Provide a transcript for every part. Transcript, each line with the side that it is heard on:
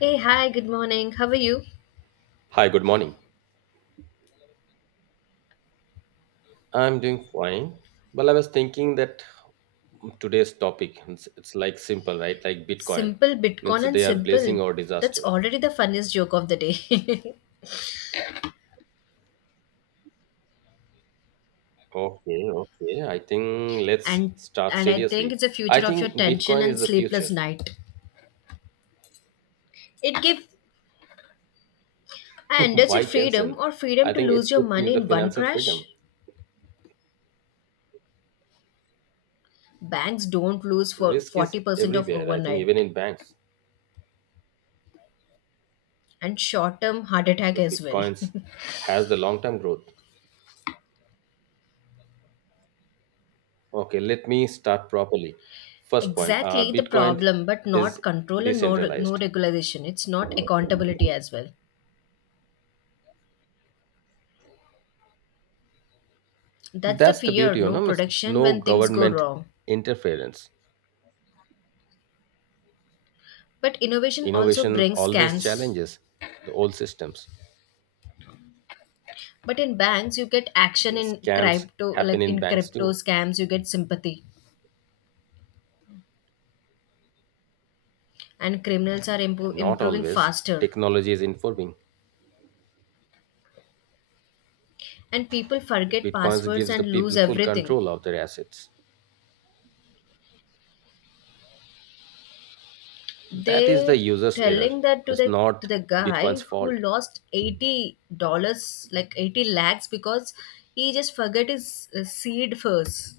left: Hey, hi, good morning. How are you?
right: Hi, good morning. I'm doing fine. Well, I was thinking that today's topic, it's like simple, right? Like Bitcoin
left: Simple
right: means
left: Bitcoin and
right: they are blessing
left: simple.
right: or
left: That's
right: disaster.
left: already the funniest joke of the day.
right: Okay, okay. I think let's
left: and
right: start
left: and I think
right: seriously.
left: it's the
right: I
left: future of your
right: think
left: tension
right: Bitcoin is
left: and
right: the future.
left: sleepless night. It gives I understood
right: Why
left: freedom
right: tension?
left: or
right: I
left: freedom to
right: think it's
left: lose your
right: good for
left: money
right: the
left: in one
right: financial freedom.
left: crash. Banks don't lose for
right: Risk is
left: 40% of
right: everywhere. I think even
left: overnight
right: in banks,
left: and short-term heart attack
right: but
left: as well.
right: Bitcoins has the long-term growth. Okay, let me start properly. First point,
left: Exactly the
right: Bitcoin
left: problem, but
right: is
left: not control and no
right: decentralized.
left: regulation. It's not accountability as well. That's the
right: That's the
left: fear,
right: beauty, you
left: no
right: know, Miss
left: protection
right: no
left: when things go
right: government
left: wrong.
right: interference.
left: But innovation also
right: Innovation
left: brings
right: always
left: scams.
right: challenges the old systems.
left: But in banks, you get action
right: Yes,
left: in
right: scams
left: crypto,
right: happen
left: like
right: in
left: in
right: banks
left: crypto
right: too,
left: scams, you get sympathy, and criminals are
right: and not
left: improving
right: always.
left: faster.
right: Technology is informing.
left: And people forget
right: Bitcoins
left: passwords
right: gives the
left: and lose
right: people full
left: everything.
right: control of their assets. That is the
left: They
right: user's error.
left: telling that to
right: It's
left: the to
right: not
left: the guy
right: Bitcoin's
left: who
right: fault.
left: lost $80, like 80 lakhs, because he just forget his seed first.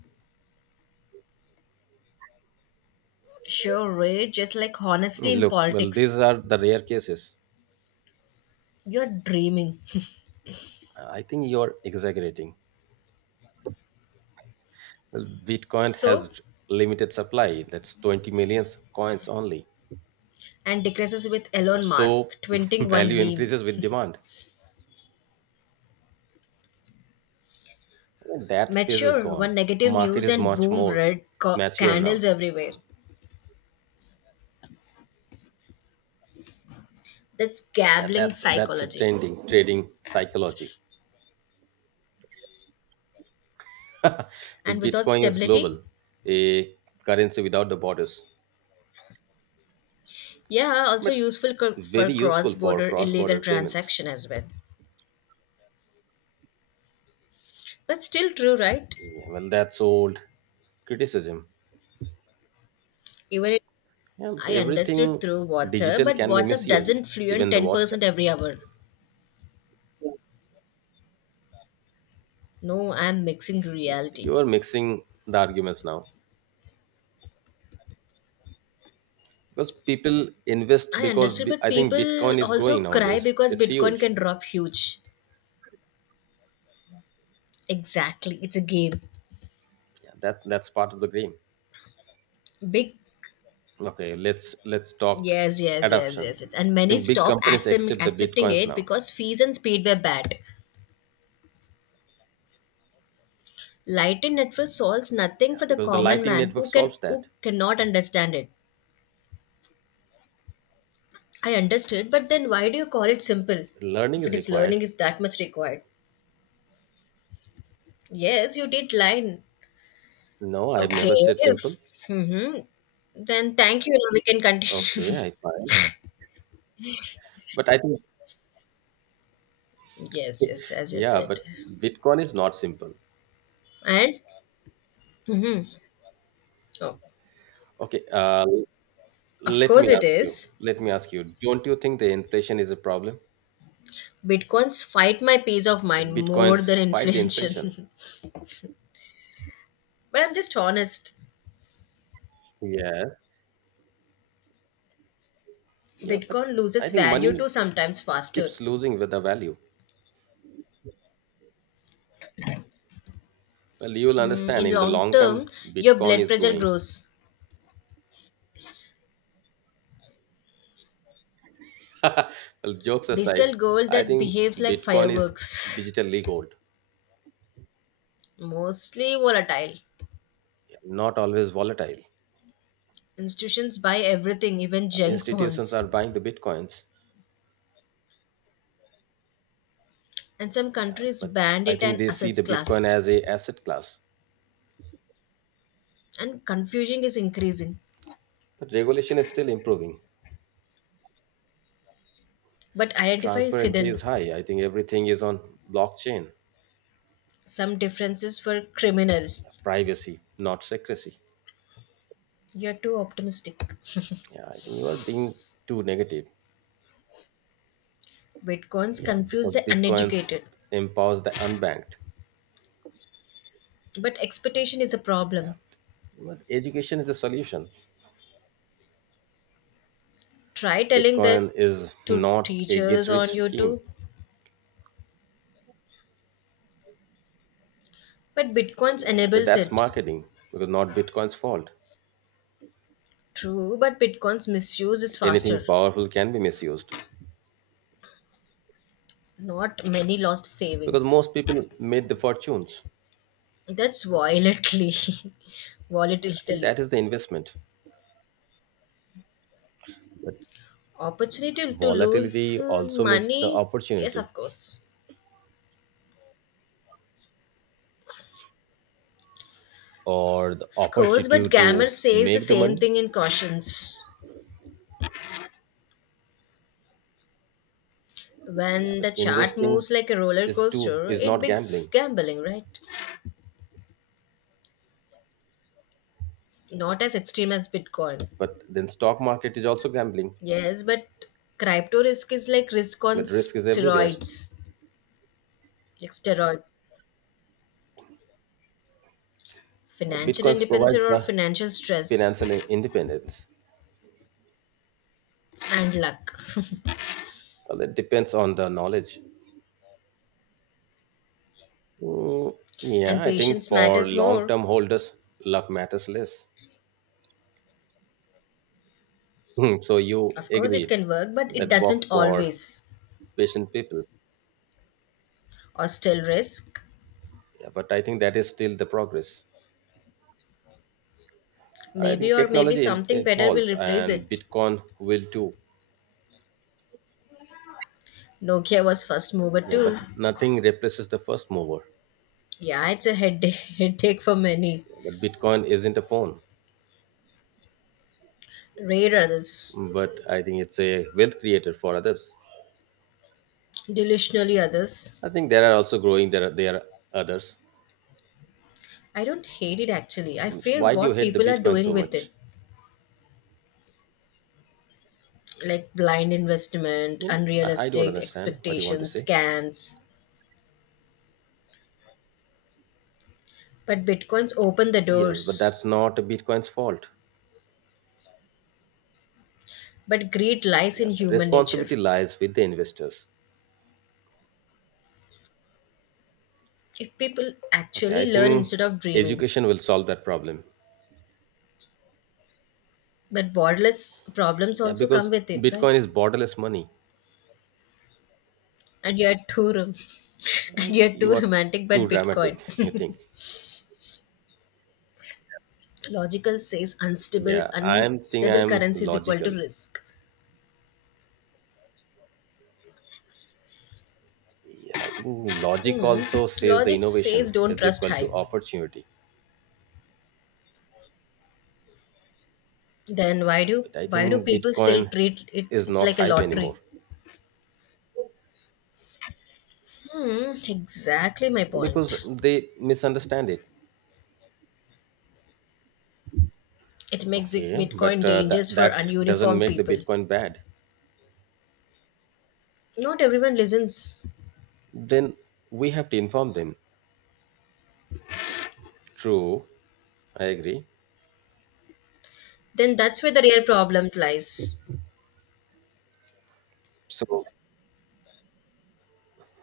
left: Sure, right? Just like honesty in
right: Look, well, these
left: politics.
right: are the rare cases.
left: You're dreaming.
right: I think you're exaggerating. Well, Bitcoin has
left: So
right: limited supply. That's 20 million coins only.
left: and decreases with
right: Yeah,
left: Elon
right: so
left: Musk, twinting one
right: value
left: meme.
right: increases with demand. Yeah, that phase is
left: Mature, one
right: gone.
left: negative
right: Market
left: news
right: is
left: and
right: much
left: boom,
right: more mature now.
left: candles everywhere. That's
right: Yeah,
left: gambling
right: that's a
left: psychology.
right: trending trading psychology.
left: And without
right: Bitcoin is global,
left: stability,
right: a currency without the borders,
left: yeah, also
right: but
left: for
right: very useful
left: cross
right: for
left: border illegal
right: cross-border payments.
left: transaction as well. But still true, right?
right: Yeah, well, that's old criticism.
left: Even if
right: Yeah, but
left: I
right: everything
left: understood through WhatsApp,
right: digital
left: but
right: can be
left: WhatsApp
right: misused,
left: doesn't fluent
right: even the
left: 10%
right: WhatsApp.
left: every hour. No, I'm mixing reality.
right: You are mixing the arguments now. Because people invest,
left: I understood, but
right: I think
left: people
right: Bitcoin is
left: also
right: growing
left: cry
right: nowadays.
left: because
right: It's
left: Bitcoin
right: huge.
left: can drop huge. Exactly, it's a game.
right: Yeah, that's part of the game.
left: Big,
right: Okay, let's talk
left: yes, yes, yes,
right: adoption.
left: yes, yes. And
right: I
left: many
right: think big
left: stop
right: companies accept the
left: accepting
right: Bitcoins
left: it
right: now.
left: because fees and speed were bad. Lightning network solves nothing
right: Yeah,
left: for the
right: because the
left: common
right: Lightning
left: man
right: Network solves
left: who
right: that.
left: cannot understand it. I understood, but then why do you call it simple?
right: Learning
left: If it
right: is
left: is learning
right: required.
left: is that much required. Yes, you did line.
right: No, I've
left: Okay.
right: never said simple.
left: If, hmm Then thank you. Now we can
right: Okay,
left: continue.
right: I find, but I think.
left: Yes, yes, as you
right: Yeah, but
left: said.
right: Bitcoin is not simple.
left: And hmm oh,
right: Okay,
left: of
right: let me
left: course it
right: ask you
left: is.
right: let me ask you don't you think the inflation is a problem?
left: Bitcoins fight my peace of
right: Yeah, but
left: mind more
right: Bitcoins
left: than
right: fight the inflation.
left: inflation. But I'm just honest.
right: Yes. Yeah, but
left: Bitcoin
right: I
left: loses
right: think
left: value too
right: money
left: sometimes faster.
right: keeps losing with the value. Well, you'll understand
left: In
right: in the
left: long
right: long
left: term,
right: term,
left: your
right: Bitcoin
left: blood
right: is
left: pressure
right: growing.
left: grows.
right: Well, jokes aside,
left: Digital gold
right: I
left: that
right: think
left: behaves like
right: Bitcoin is
left: fireworks.
right: digitally gold.
left: Mostly volatile.
right: Yeah, not always volatile.
left: Institutions buy everything, even
right: Well,
left: junk
right: institutions
left: bonds.
right: are buying the Bitcoins.
left: And some
right: Yeah,
left: countries
right: but
left: banned
right: I
left: it
right: think
left: an
right: they see
left: assets
right: the Bitcoin
left: class.
right: as a asset class.
left: And confusion is increasing.
right: But regulation is still improving.
left: But identify is
right: Transparency is
left: hidden.
right: high. I think everything is on blockchain.
left: Some differences were criminal.
right: Privacy, not secrecy.
left: You're too optimistic.
right: Yeah, I think you are being too negative.
left: Bitcoins
right: Yeah,
left: confuse
right: because
left: the
right: Bitcoins
left: uneducated,
right: empowers the unbanked.
left: but expectation is a problem.
right: But education is the solution.
left: Try telling that
right: Bitcoin is
left: to
right: not a get
left: teachers
right: rich
left: on
right: scheme.
left: YouTube, but Bitcoins
right: Yeah,
left: enables
right: that's
left: it.
right: marketing because not Bitcoin's fault.
left: True, but Bitcoins misuse is
right: Anything
left: faster.
right: powerful can be misused
left: Not many lost
right: because
left: savings.
right: most people made the fortunes.
left: That's volatilely,
right: I think
left: volatility.
right: that is the investment.
left: Opportunity to
right: Volatility
left: lose
right: also means the
left: money? Yes,
right: opportunity
left: of course.
right: or the
left: Of course,
right: opportunity
left: but grammar
right: to
left: says the
right: make the
left: same
right: money.
left: thing in cautions.
right: Yeah,
left: When
right: but
left: the chart
right: investing
left: moves like a roller
right: is too
left: coaster,
right: is
left: it
right: not
left: becomes
right: gambling.
left: gambling, right? Not as extreme as Bitcoin.
right: But then stock market is also gambling,
left: Yes, but crypto risk is like risk on
right: but risk is everywhere.
left: steroids, like steroid.
right: But
left: Financial
right: Bitcoins
left: independence
right: provide
left: or
right: the
left: financial stress
right: financial independence.
left: and luck.
right: Well, it depends on the knowledge. Mm, yeah,
left: And
right: I think
left: patience
right: for
left: matters more.
right: long-term holders, luck matters less. Hmm, so you
left: Of course, it
right: agreed
left: can work, but it
right: that work
left: doesn't
right: for
left: always.
right: patient people.
left: Or still risk.
right: Yeah, but I think that is still the progress. I think
left: Maybe or maybe
right: technology
left: something better will
right: evolves
left: replace
right: and
left: it.
right: Bitcoin will too.
left: Nokia was first mover
right: Yeah,
left: too.
right: but nothing replaces the first mover.
left: Yeah, it's a headache headache for many.
right: But Bitcoin isn't a phone,
left: Rare others,
right: but I think it's a wealth creator for others.
left: delusionally others.
right: I think there are also growing. There are others.
left: I don't hate it actually. I
right: Mm, so
left: fear
right: why do you
left: what
right: hate the
left: people are
right: Bitcoin
left: doing
right: so
left: with
right: much?
left: it. Like blind
right: I
left: investment,
right: mean, I don't
left: unrealistic
right: understand what you want to
left: expectations,
right: say.
left: scams. But bitcoins open the
right: Yes, but
left: doors.
right: that's not Bitcoin's fault.
left: But greed lies
right: Yeah,
left: in human nature.
right: responsibility lies with the investors.
left: If people
right: Okay, I
left: actually learn
right: think
left: instead of dreaming.
right: education will solve that problem.
left: But borderless problems
right: Yeah,
left: also
right: because
left: come with it, right?
right: Bitcoin is borderless money.
left: And you're too rom- And
right: Uh,
left: you're too
right: You are
left: romantic,
right: too
left: but Bitcoin.
right: dramatic. You think?
left: Logical says unstable
right: Yeah, I am think I
left: unstable
right: am
left: currency is equal to
right: logical.
left: risk.
right: Yeah, I think logic
left: Hmm.
right: also says the
left: Logic
right: innovation
left: says don't
right: is
left: trust
right: equal to
left: hype.
right: opportunity.
left: Then why
right: Yeah,
left: do
right: but I
left: why do
right: think
left: people still
right: Bitcoin
left: treat it?
right: is
left: It's
right: not
left: like a
right: hype anymore
left: lottery. Hmm. Exactly my
right: because
left: point.
right: they misunderstand it. Okay, but
left: Bitcoin
right: that
left: dangerous for
right: that doesn't
left: ununiformed
right: make the
left: people.
right: Bitcoin bad.
left: Not everyone listens.
right: Then we have to inform them. True. I agree.
left: Then that's where the real problem lies.
right: So,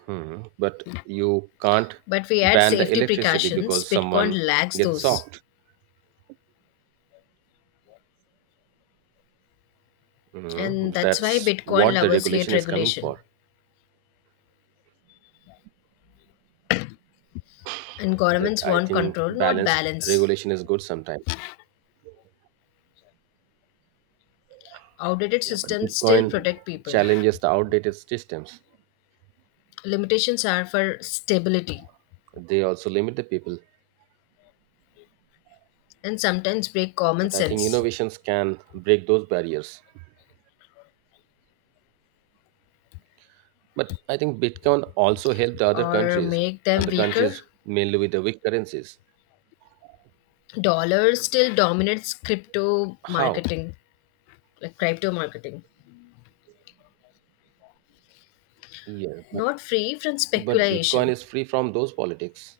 right: but you can't
left: But we add
right: ban the
left: safety
right: electricity
left: precautions.
right: because
left: Bitcoin
right: someone
left: lacks
right: gets
left: those,
right: shocked. Hmm,
left: and that's
right: that's
left: why Bitcoin
right: what the
left: lovers hate
right: regulation is coming
left: regulation.
right: for.
left: And
right: But
left: governments
right: I
left: want
right: think
left: control, not
right: balance
left: balance.
right: regulation is good sometimes.
left: Outdated
right: Yeah, but
left: systems
right: Bitcoin
left: still protect people.
right: challenges the outdated systems.
left: Limitations are for stability
right: They also limit the people.
left: and sometimes break common
right: But I think
left: sense
right: innovations can break those barriers. But I think Bitcoin also helped the other
left: or
right: countries,
left: make them
right: and the
left: weaker.
right: countries mainly with the weak currencies.
left: Dollar still dominates crypto
right: How?
left: marketing, like crypto marketing.
right: Yeah,
left: Not free from
right: but Bitcoin
left: speculation.
right: is free from those politics.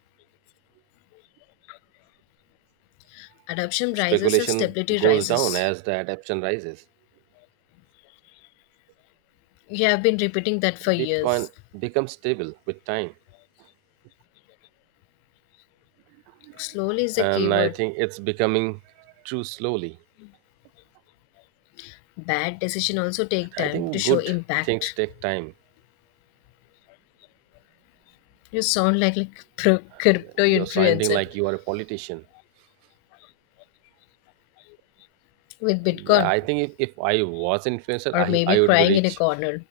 left: Adoption rises as
right: Speculation
left: stability
right: goes down
left: rises.
right: as the adoption rises.
left: You have been repeating that for
right: Bitcoin
left: years.
right: becomes stable with time,
left: Slowly is the
right: and I
left: keyword.
right: think it's becoming true slowly.
left: Bad decision also
right: But
left: take
right: I
left: time to
right: think
left: show
right: good things
left: impact.
right: take time.
left: You sound like pro crypto
right: You're sounding
left: influencer
right: like you are a politician.
left: with
right: Yeah,
left: Bitcoin
right: I think if I was influencer,
left: or
right: I,
left: maybe
right: I would be
left: crying in a
right: rich.
left: corner.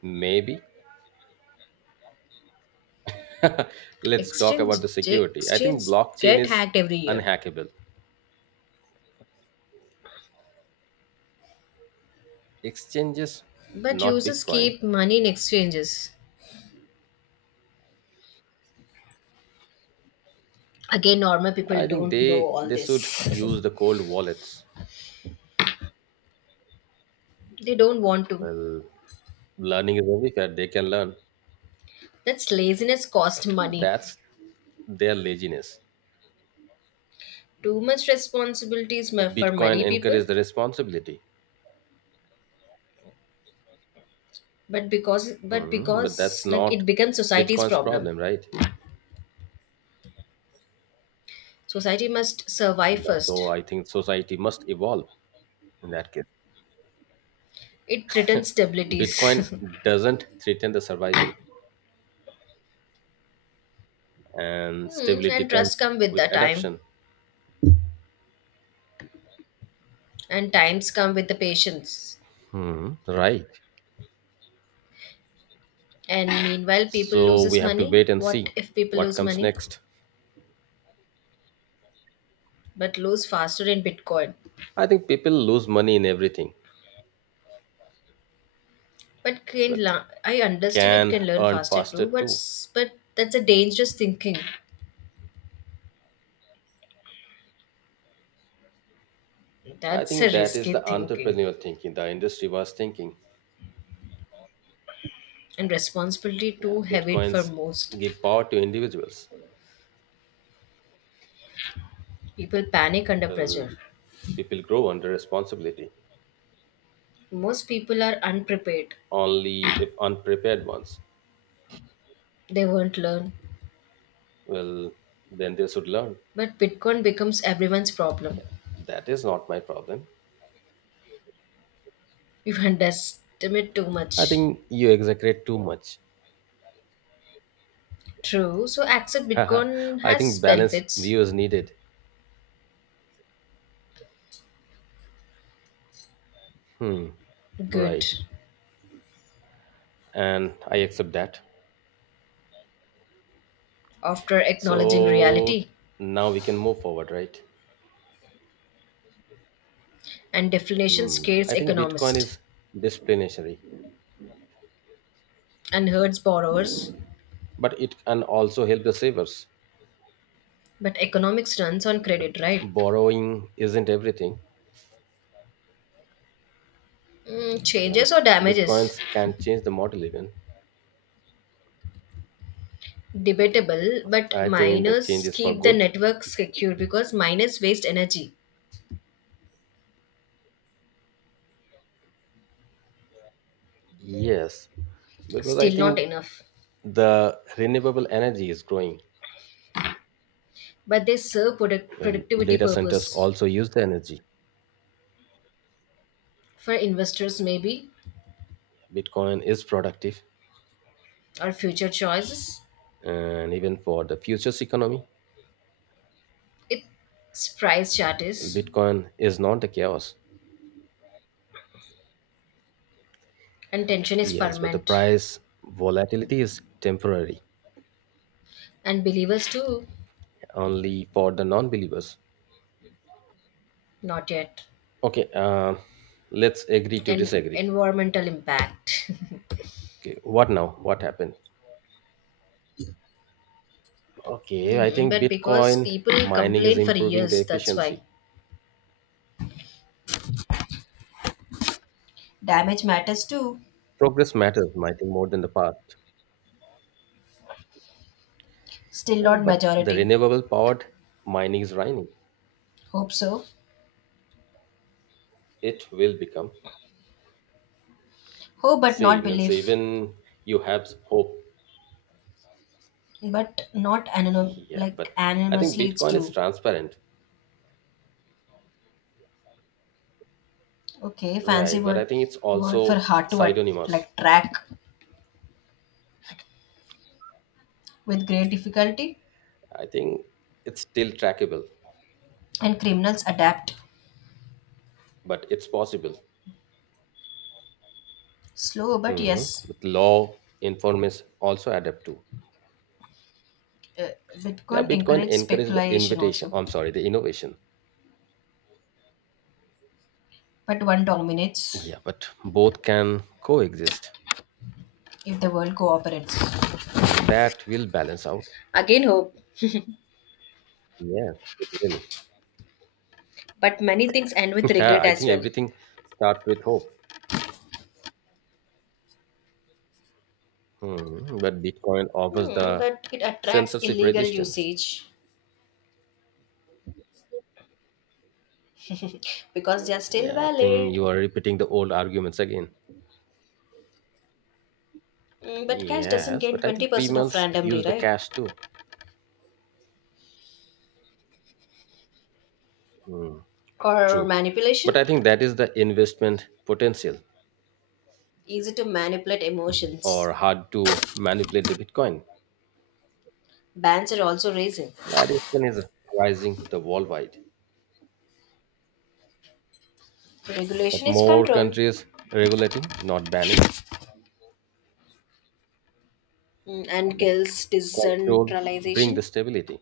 right: Maybe. Let's talk
left: Exchange
right: about the security. I think
left: exchange
right: blockchain
left: get
right: is
left: hacked every year,
right: unhackable. Exchanges,
left: but
right: not
left: users
right: Bitcoin.
left: keep money in exchanges. Again, normal people
right: I think
left: don't know
right: they
left: all
right: they should
left: this.
right: use the cold wallets.
left: They don't want to.
right: Well, learning is everywhere. They can learn.
left: That's laziness cost
right: So
left: money.
right: that's their laziness.
left: Too much responsibilities
right: But
left: for
right: Bitcoin
left: many
right: encourages
left: people,
right: the responsibility.
left: but because but
right: Hmm, but that's
left: because like
right: not
left: it becomes society's
right: Bitcoin's
left: problem.
right: problem, right?
left: Society must survive
right: So
left: first.
right: I think society must evolve in that case.
left: It threatens
right: Bitcoin
left: stabilities.
right: doesn't threaten the survival, and stability
left: And
right: comes
left: trust come with
right: with
left: the time,
right: adoption.
left: and times come with the patience.
right: Hmm, right.
left: And meanwhile, people
right: So we
left: loses
right: have to
left: money.
right: wait and
left: What
right: see
left: if people
right: what
left: lose
right: comes
left: money,
right: next.
left: but lose faster in Bitcoin?
right: I think people lose money in everything, but
left: I understood it
right: can
left: can learn
right: earn
left: faster
right: faster
left: too. But
right: too.
left: s- but that's a dangerous thinking.
right: I
left: That's a
right: think that is
left: risky
right: the
left: thinking
right: entrepreneurial thinking the industry was thinking.
left: and responsibility
right: Yeah,
left: too heavy for
right: Bitcoins
left: most.
right: give power to individuals.
left: People panic under
right: Well,
left: pressure.
right: people grow under responsibility
left: Most people are unprepared.
right: only if unprepared ones.
left: They won't learn.
right: Well, then they should learn.
left: But Bitcoin becomes everyone's problem.
right: Yeah, that is not my problem.
left: You underestimate too
right: I
left: much.
right: think you exaggerate too much.
left: True. So accept Bitcoin
right: I think
left: has
right: balanced
left: benefits.
right: view is needed. Hmm.
left: Good.
right: Right. And I accept that.
left: After acknowledging
right: So
left: reality.
right: now we can move forward, right?
left: And deflation
right: Hmm.
left: scares
right: I think Bitcoin
left: economists
right: is disciplinary,
left: and hurts borrowers.
right: but it can also help the savers.
left: But economics runs on
right: Yeah, but
left: credit, right?
right: borrowing isn't everything. Yeah, but
left: Changes or damages?
right: Bitcoins can change the model even.
left: Debatable, but
right: I think the change
left: miners
right: is for
left: keep the
right: good.
left: network secure because miners waste energy.
right: Yes, because I
left: Still not
right: think
left: enough.
right: the renewable energy is growing.
left: But they serve
right: Well,
left: productivity
right: data centers
left: purpose
right: also use the energy.
left: for investors maybe
right: Bitcoin is productive,
left: or future choices.
right: and even for the futures economy.
left: Its price chart
right: Well,
left: is
right: Bitcoin is not the chaos.
left: and tension is
right: Yes, but the
left: permanent.
right: price volatility is temporary,
left: And believers too,
right: only for the non-believers.
left: not yet.
right: Okay, let's agree to
left: And
right: disagree.
left: environmental impact.
right: Okay, what now, what happened? Okay, I think
left: But because
right: Bitcoin
left: people
right: mining is
left: complain for
right: improving the
left: years, that's why.
right: efficiency.
left: Damage matters too.
right: Progress matters, I think, more than the past.
left: Still
right: Yeah,
left: not
right: but the
left: majority.
right: renewable powered mining is running.
left: Hope so.
right: It will become.
left: Hope but
right: See,
left: not
right: means
left: belief.
right: even you have hope.
left: But not anonym
right: Yeah,
left: like
right: but I think
left: anonymously it's
right: Bitcoin is
left: true.
right: transparent,
left: Okay, fancy
right: right? But I
left: word
right: think it's
left: word for
right: also
left: hard to
right: pseudonymous.
left: like track with great difficulty
right: I think it's still trackable,
left: and criminals adapt.
right: but it's possible.
left: Slow but
right: Hmm.
left: yes.
right: With law, informants also adapt to.
left: Uh,
right: Yeah,
left: Bitcoin
right: Bitcoin
left: encourages
right: encourages the
left: speculation
right: invitation.
left: also.
right: I'm sorry, the innovation.
left: But one dominates
right: Yeah, but both can coexist.
left: if the world cooperates.
right: Well, that will balance out.
left: Again, hope,
right: Yes, it will.
left: but many things end with
right: Yeah,
left: regret
right: I
left: as
right: think
left: well.
right: everything starts with hope. Hmm. But Bitcoin offers the
left: But it attracts
right: censorship
left: illegal
right: resistance.
left: usage because they are still
right: Yeah, I think
left: valid.
right: you are repeating the old arguments again.
left: But cash doesn't
right: Yes,
left: gain
right: but I think
left: 20% of
right: criminals
left: randomly,
right: use the
left: right?
right: cash too. Hmm.
left: Or
right: True. But
left: manipulation?
right: I think that is the investment potential
left: Easy to manipulate emotions.
right: or hard to manipulate the Bitcoin.
left: Bans are also raising.
right: Addiction is rising the worldwide. But
left: Regulation is
right: more
left: control.
right: countries regulating, not banning,
left: And
right: but
left: kills
right: control bring the
left: decentralization.
right: stability.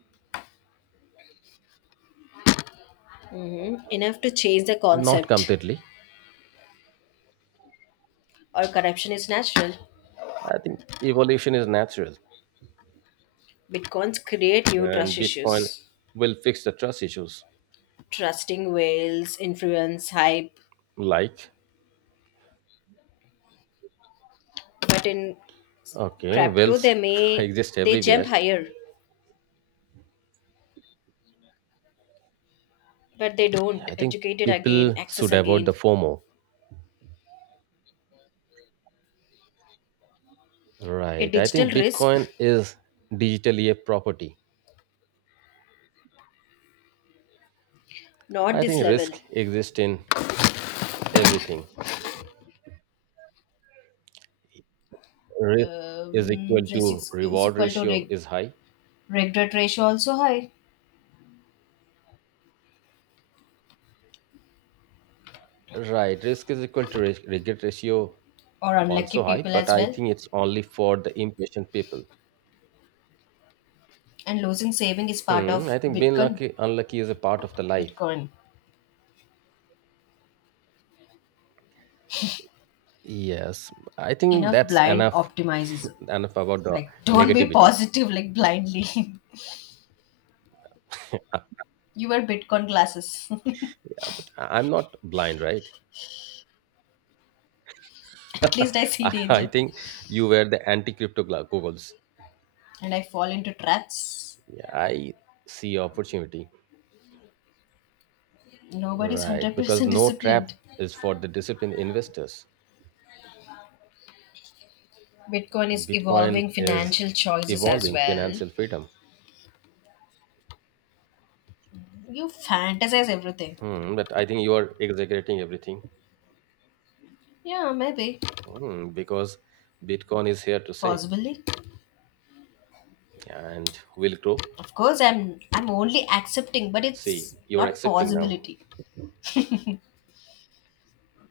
left: Enough to change the
right: Not
left: concept.
right: completely,
left: Or corruption is natural.
right: I think evolution is natural,
left: Bitcoins create new
right: and
left: trust
right: Bitcoin
left: issues.
right: will fix the trust issues.
left: Trusting whales, influence, hype.
right: Like,
left: But in
right: okay,
left: crypto
right: wealth exists
left: they
right: everywhere.
left: jump higher, but they
right: Yeah,
left: don't.
right: I think
left: Educated again,
right: people
left: access
right: should avoid the
left: again.
right: FOMO.
left: A
right: Right. I
left: digital
right: think
left: risk,
right: Bitcoin is digitally a property.
left: not
right: I
left: this
right: think
left: level.
right: risk exists in everything. Risk is equal
left: Risk
right: to
left: is
right: reward
left: equal to
right: ratio is high.
left: regret ratio also high,
right: Right. Risk is equal to regret ratio
left: or unlucky
right: also high,
left: people
right: but
left: as
right: I
left: well.
right: think it's only for the impatient people.
left: And losing saving is part
right: Hmm, I
left: of
right: think being
left: Bitcoin.
right: lucky, unlucky is a part of the life.
left: Bitcoin
right: Yes, I think
left: enough
right: that's
left: blind
right: enough,
left: optimizes.
right: enough about the
left: Like don't be
right: negativity.
left: positive like blindly.
right: Uh,
left: You wear Bitcoin glasses.
right: yeah, but I'm not blind, right?
left: At least I see
right: I
left: danger.
right: think you were the anti-crypto goggles.
left: And I fall into traps.
right: Yeah, I see opportunity,
left: Nobody's
right: right? Because
left: 100%
right: no trap
left: disciplined.
right: is for the disciplined investors.
left: Bitcoin
right: But
left: is
right: Bitcoin
left: evolving
right: is
left: financial choices as
right: evolving
left: well.
right: financial freedom.
left: You fantasize everything.
right: Hmm, but I think you are exaggerating everything.
left: Yeah, maybe.
right: Hmm, because Bitcoin is here to stay,
left: Possibly.
right: and will grow.
left: Of course, I'm only accepting, but
right: See,
left: it's
right: you're
left: not
right: accepting now.
left: possibility.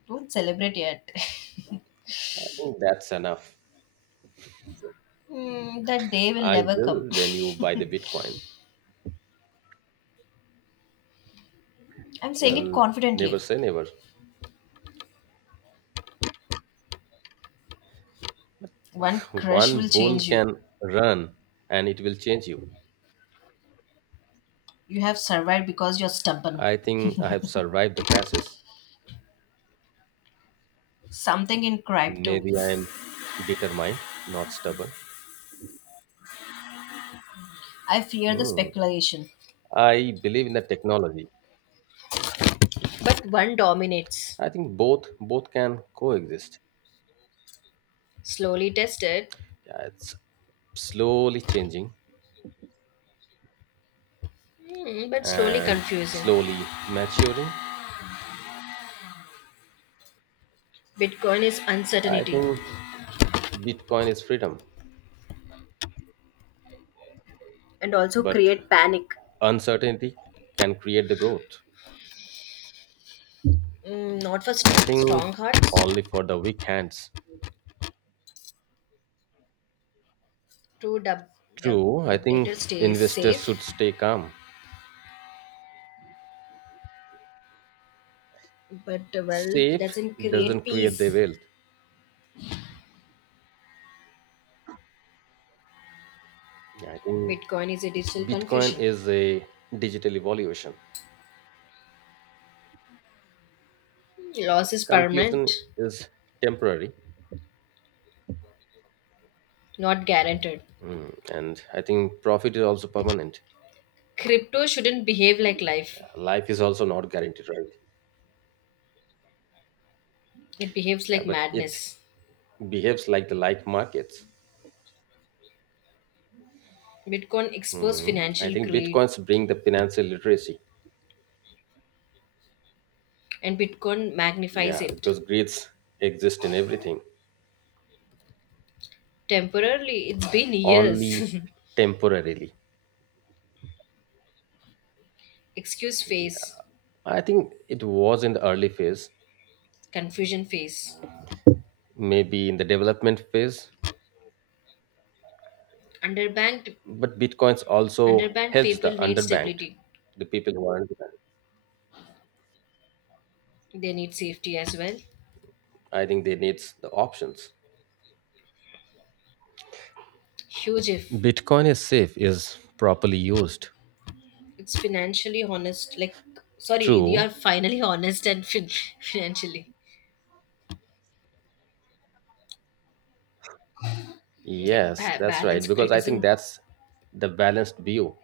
left: Don't celebrate yet.
right: I think that's enough.
left: That day will
right: I
left: never come.
right: will when you buy the Bitcoin.
left: I'm saying it
right: Well, never
left: confidently.
right: say never.
left: One crush
right: One
left: will
right: bull
left: change
right: can
left: you.
right: run and it will change you.
left: You have survived because you're stubborn.
right: I think I have survived the crashes.
left: Something in crypto.
right: Maybe I am determined, not stubborn.
left: I fear the
right: Hmm.
left: speculation.
right: I believe in the technology.
left: But one dominates.
right: I think both can coexist.
left: Slowly tested,
right: Yeah, it's slowly changing
left: but slowly
right: and
left: confusing.
right: slowly maturing.
left: Bitcoin is
right: I
left: uncertainty
right: think Bitcoin is freedom,
left: and also
right: but
left: create panic.
right: uncertainty can create the growth.
left: Not for
right: I think
left: strong hearts.
right: only for the weak hands.
left: True, dub,
right: True, I
left: dubtator
right: think
left: stays
right: investors
left: safe,
right: should stay calm.
left: but wealth
right: Safe
left: doesn't
right: doesn't
left: create
right: create the
left: peace.
right: wealth. I think
left: Bitcoin is a digital
right: Bitcoin
left: confusion.
right: is a digital evaluation.
left: Loss is
right: Confusion
left: permanent,
right: is temporary,
left: not guaranteed.
right: and I think profit is also permanent.
left: Crypto shouldn't behave like life,
right: Life is also not guaranteed, right?
left: it behaves
right: Yeah,
left: like
right: but it
left: madness.
right: behaves like the like markets.
left: Bitcoin exposed
right: Mhm. I
left: financial
right: think
left: greed
right: Bitcoins bring the financial literacy.
left: and Bitcoin magnifies
right: Yeah,
left: it.
right: because greeds exist in everything,
left: Temporarily, it's been
right: only
left: years.
right: temporarily.
left: Excuse phase,
right: I think it was in the early phase,
left: confusion phase.
right: maybe in the development phase,
left: Underbanked,
right: but Bitcoins also
left: underbanked
right: helps
left: people
right: the
left: need
right: underbanked,
left: stability.
right: the people who are underbanked.
left: They need safety as well.
right: I think they need the options.
left: Huge if
right: Bitcoin is safe is properly used.
left: it's financially honest. Like, sorry, you
right: True.
left: are finally honest and financially like
right: Yes, that's right.
left: balance
right: Because I think
left: criticism.
right: that's the balanced view.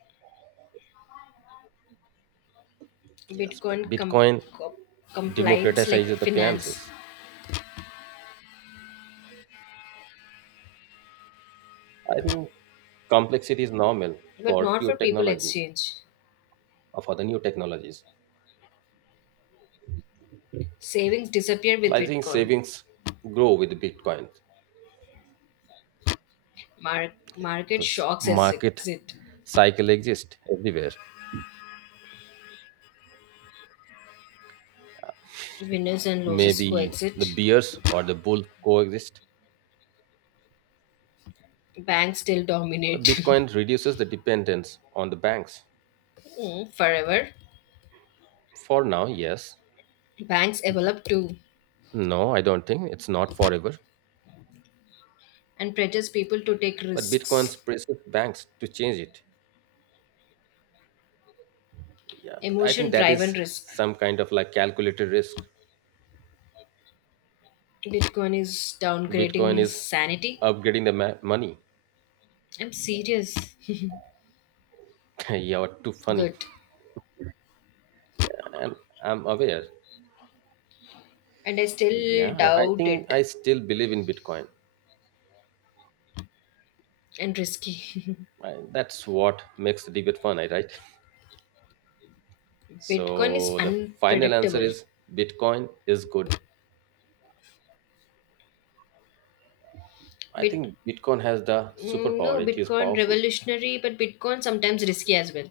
right: Yes, but
left: Bitcoin
right: Bitcoin
left: co- compliance like
right: democratizes the
left: finance,
right: finances. I think complexity is normal
left: but
right: for
left: not for
right: few
left: people
right: technologies
left: exchange.
right: or for the new technologies.
left: Savings disappear with
right: Well, I think
left: Bitcoin
right: savings grow with Bitcoin
left: Market
right: because
left: shocks as
right: market
left: exit.
right: cycle exists everywhere.
left: Winners and losers
right: Maybe the
left: coexist.
right: bears or the bull coexist.
left: Banks still
right: The
left: dominate.
right: Bitcoin reduces the dependence on the banks.
left: Forever.
right: For now, yes.
left: Banks develop too
right: No, I don't think it's not forever.
left: and pressures people to take
right: But Bitcoin's
left: risks.
right: presses banks to change it. Yeah, but I
left: Emotion
right: think that
left: driven
right: is
left: risk.
right: some kind of like calculated risk.
left: Bitcoin is
right: Bitcoin
left: downgrading
right: is
left: sanity.
right: upgrading the money.
left: I'm serious.
right: Yeah, what too funny.
left: Good.
right: Yeah, I'm aware.
left: And I still
right: Yeah, I
left: doubt
right: think
left: it
right: I still believe in Bitcoin.
left: and risky.
right: That's what makes the debate fun, right?
left: Bitcoin is
right: So the final answer
left: unpredictable.
right: is Bitcoin is good. I
left: Bit
right: think Bitcoin has the
left: no,
right: superpower. It is
left: Bitcoin
right: powerful.
left: revolutionary, but Bitcoin sometimes risky as well.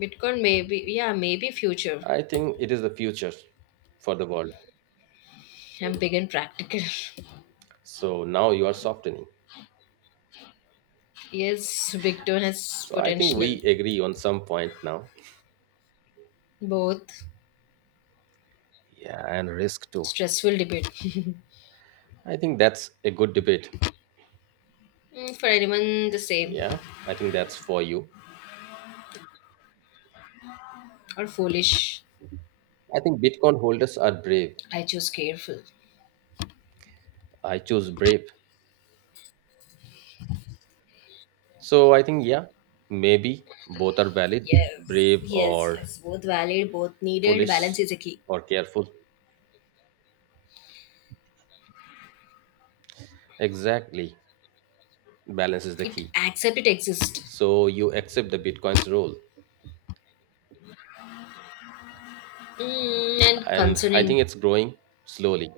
left: Bitcoin maybe yeah, maybe future.
right: I think it is the future for the world.
left: I'm big and practical.
right: So now you are softening.
left: Yes, Bitcoin has
right: So I think
left: potential.
right: we agree on some point now.
left: Both
right: Yeah, and risk too.
left: stressful debate.
right: I think that's a good debate.
left: For anyone the same
right: Yeah, I think that's for you.
left: or foolish.
right: I think Bitcoin holders are brave.
left: I choose careful.
right: I choose brave. So I think, yeah, maybe both are valid
left: Yes.
right: brave
left: Yes,
right: or
left: yes. Both valid, both needed. Balance
right: foolish
left: is a key.
right: or careful. Exactly. Balance is the
left: It
right: key.
left: accept it exists.
right: So you accept the Bitcoin's role.
left: And
right: And I
left: concerning
right: think it's growing slowly.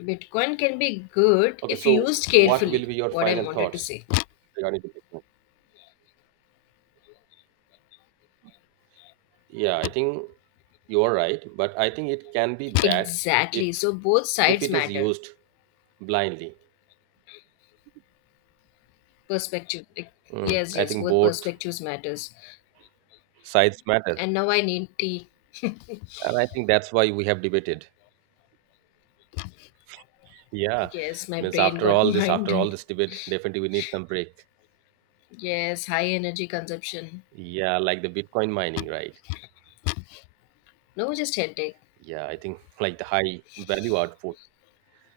left: Bitcoin can be good
right: Okay,
left: if
right: so
left: used
right: what will
left: carefully.
right: be your
left: What I
right: final
left: wanted to
right: thoughts
left: say.
right: regarding the Bitcoin? Yeah, I think you are right, but I think it can be bad
left: Exactly.
right: if
left: So both
right: if
left: sides
right: it is
left: matter.
right: used blindly.
left: Perspective. Like,
right: Mm,
left: yes,
right: I
left: yes,
right: think
left: both
right: both
left: perspectives matters.
right: sides matter,
left: And now I need tea.
right: and I think that's why we have debated. Yeah,
left: Yes, my
right: means
left: brain
right: after
left: got
right: all this, after all
left: minded.
right: this debate, definitely we need some break.
left: Yes, high energy consumption.
right: Yeah, like the Bitcoin mining, right?
left: No, just headache.
right: Yeah, I think like the high value output.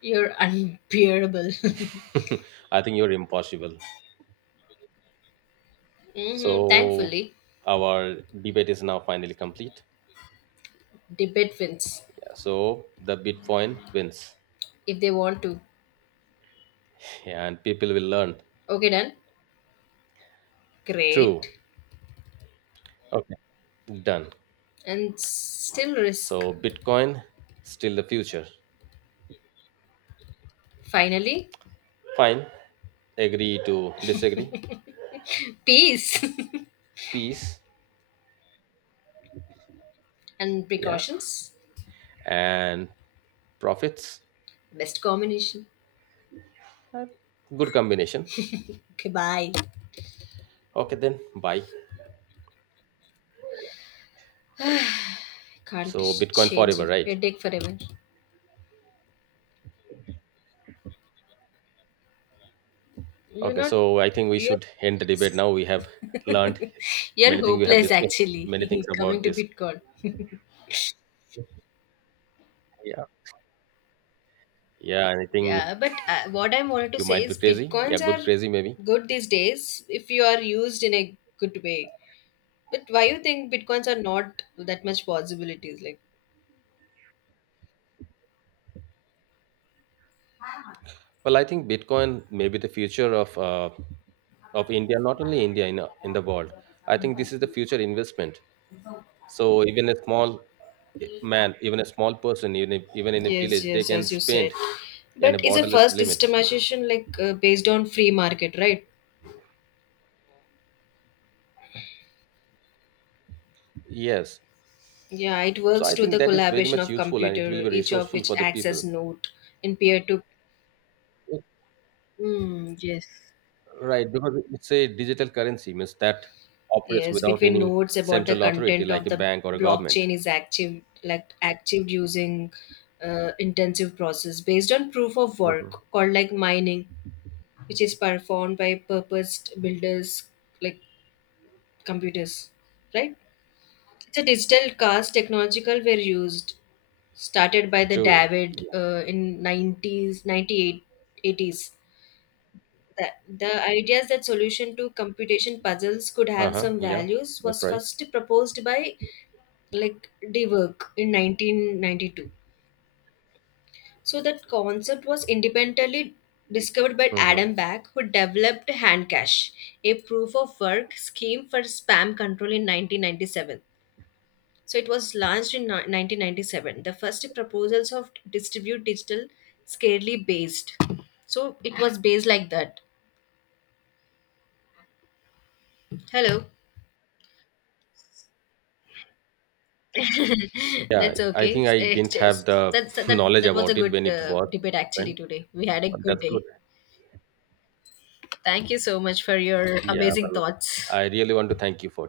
left: You're unbearable.
right: I think you're impossible. So
left: Thankfully,
right: our debate is now finally complete.
left: debate wins
right: Yeah, so the Bitcoin wins,
left: if they want to.
right: and people will learn.
left: Okay, done.
right: True.
left: Great.
right: Okay, done.
left: And still risk.
right: So Bitcoin still the future.
left: Finally,
right: Fine. Agree to disagree,
left: peace
right: peace,
left: and
right: yeah,
left: precautions.
right: and profits.
left: Best combination.
right: Good combination.
left: Okay, bye.
right: Okay, then bye.
left: Can't
right: So, Bitcoin
left: change
right: forever,
left: your
right: right?
left: headache forever. You're
right: Okay,
left: not
right: so I think we
left: you're
right: should end the debate now. We have learned
left: you're
right: many things, we have
left: hopeless
right: discussed
left: actually
right: many things about
left: coming to
right: this.
left: Bitcoin.
right: Yeah, yeah, and I think
left: Yeah, but what I wanted to
right: you
left: say
right: might be
left: is
right: crazy. Yeah,
left: Bitcoins
right: good
left: are
right: crazy, maybe.
left: good these days if you are used in a good way. But why you think Bitcoins are not that much possibilities like
right: Well, I think Bitcoin may be the future of India, not only India, in the world. I think this is the future investment. So even a small man, even a small person, even if, even in a
left: yes,
right: village, they
left: yes,
right: can
left: as you said.
right: spend in a
left: But is a
right: borderless
left: first
right: limits.
left: systemization like based on free market, right?
right: Yes.
left: Yeah, it
right: So
left: works
right: I
left: through
right: think
left: the
right: that is very
left: collaboration
right: much
left: of
right: useful and it will
left: computer,
right: be
left: each of
right: resourceful
left: which
right: for the
left: acts as
right: people.
left: node in peer to. Mm, yes.
right: Right, because it's a digital currency, means that operates
left: Yes,
right: without
left: between
right: any
left: nodes about the
right: central authority
left: content
right: like
left: of
right: a
left: the
right: bank or a government.
left: blockchain is active, like active using intensive process based on proof of work
right: Mhm.
left: called like mining, which is performed by purposed builders like computers, right? It's a digital cast technological were used, started by the
right: True.
left: David in 90s, eight, eighties. 80s. The, the ideas that solution to computation puzzles could have
right: Uh-huh.
left: some
right: Yeah,
left: values
right: that's
left: was
right: right.
left: first proposed by like de work in 1992. So that concept was independently discovered by
right: Hmm.
left: Adam Back, who developed Handcash, a proof of work scheme for spam control in 1997. So it was launched in 1997. The first proposals of distribute digital scarcely based. So it was based like that. Hello.
right: Yeah,
left: That's
right: I
left: okay.
right: think I didn't
left: Exchange.
right: have the
left: That, that
right: knowledge
left: that was a
right: about it
left: good
right: when it was,
left: debate actually
right: when,
left: today. We had a
right: but
left: good
right: that's good.
left: day. Thank you so much for your
right: Yeah,
left: amazing
right: well,
left: thoughts.
right: I really want to thank you for